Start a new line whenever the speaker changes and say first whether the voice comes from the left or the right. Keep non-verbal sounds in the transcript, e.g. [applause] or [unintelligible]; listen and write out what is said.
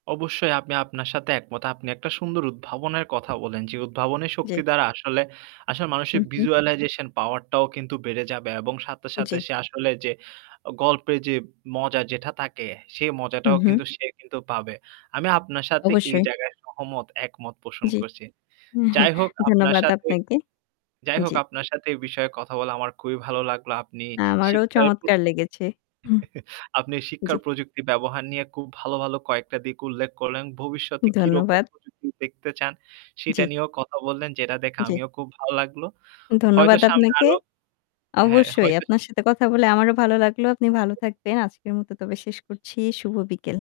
right: অবশ্যই। আমি আপনার সাথে একমত। আপনি একটা সুন্দর উদ্ভাবনের কথা বললেন। যে উদ্ভাবনের শক্তি
left: জ্বী।
right: দ্বারা আসলে আসলে
left: হু,
right: মানুষের
left: হু।
right: visualization power টাও কিন্তু বেড়ে যাবে এবং সাথে, সাথে
left: জ্বী।
right: সে আসলে যে আ গল্পের যে মজা যেটা থাকে সেই
left: হু,
right: মজাটাও
left: হু।
right: কিন্তু সে কিন্তু পাবে। আমি আপনার সাথে এই
left: অবশ্যই।
right: জায়গায় সহমত একমত পোষণ
left: জ্বী।
right: করছি। যাই
left: [chuckles]
right: হোক আপনার
left: ধন্যবাদ
right: সাথে
left: আপনাকে।
right: যাই হোক
left: জ্বি।
right: আপনার সাথে এই বিষয়ে কথা বলা আমার খুবই ভালো লাগলো। আপনি
left: আমারও
right: শিক্ষার প
left: চমৎকার লেগেছে। হু।
right: [chuckles] আপনি
left: জ্বী।
right: শিক্ষার প্রযুক্তির ব্যবহার নিয়ে খুব ভালো, ভালো কয়েকটা দিক উল্লেখ করলেন। ভবিষ্যতে কিরকম
left: ধন্যবাদ।
right: প্রযুক্তি দেখতে চান সেটা
left: জ্বী।
right: নিয়েও কথা বললেন যেটা দেখে
left: জ্বী।
right: আমিও খুব ভালো লাগলো। হয়তো
left: ধন্যবাদ
right: সামনে
left: আপনাকে।
right: আরও হ্যাঁ,
left: অবশ্যই
right: হয়তো
left: আপনার সাথে কথা বলে আমারও ভালো লাগলো। আপনি ভালো
right: [unintelligible]
left: থাকবেন। আজকের মত তবে শেষ করছি। শুভ বিকেল।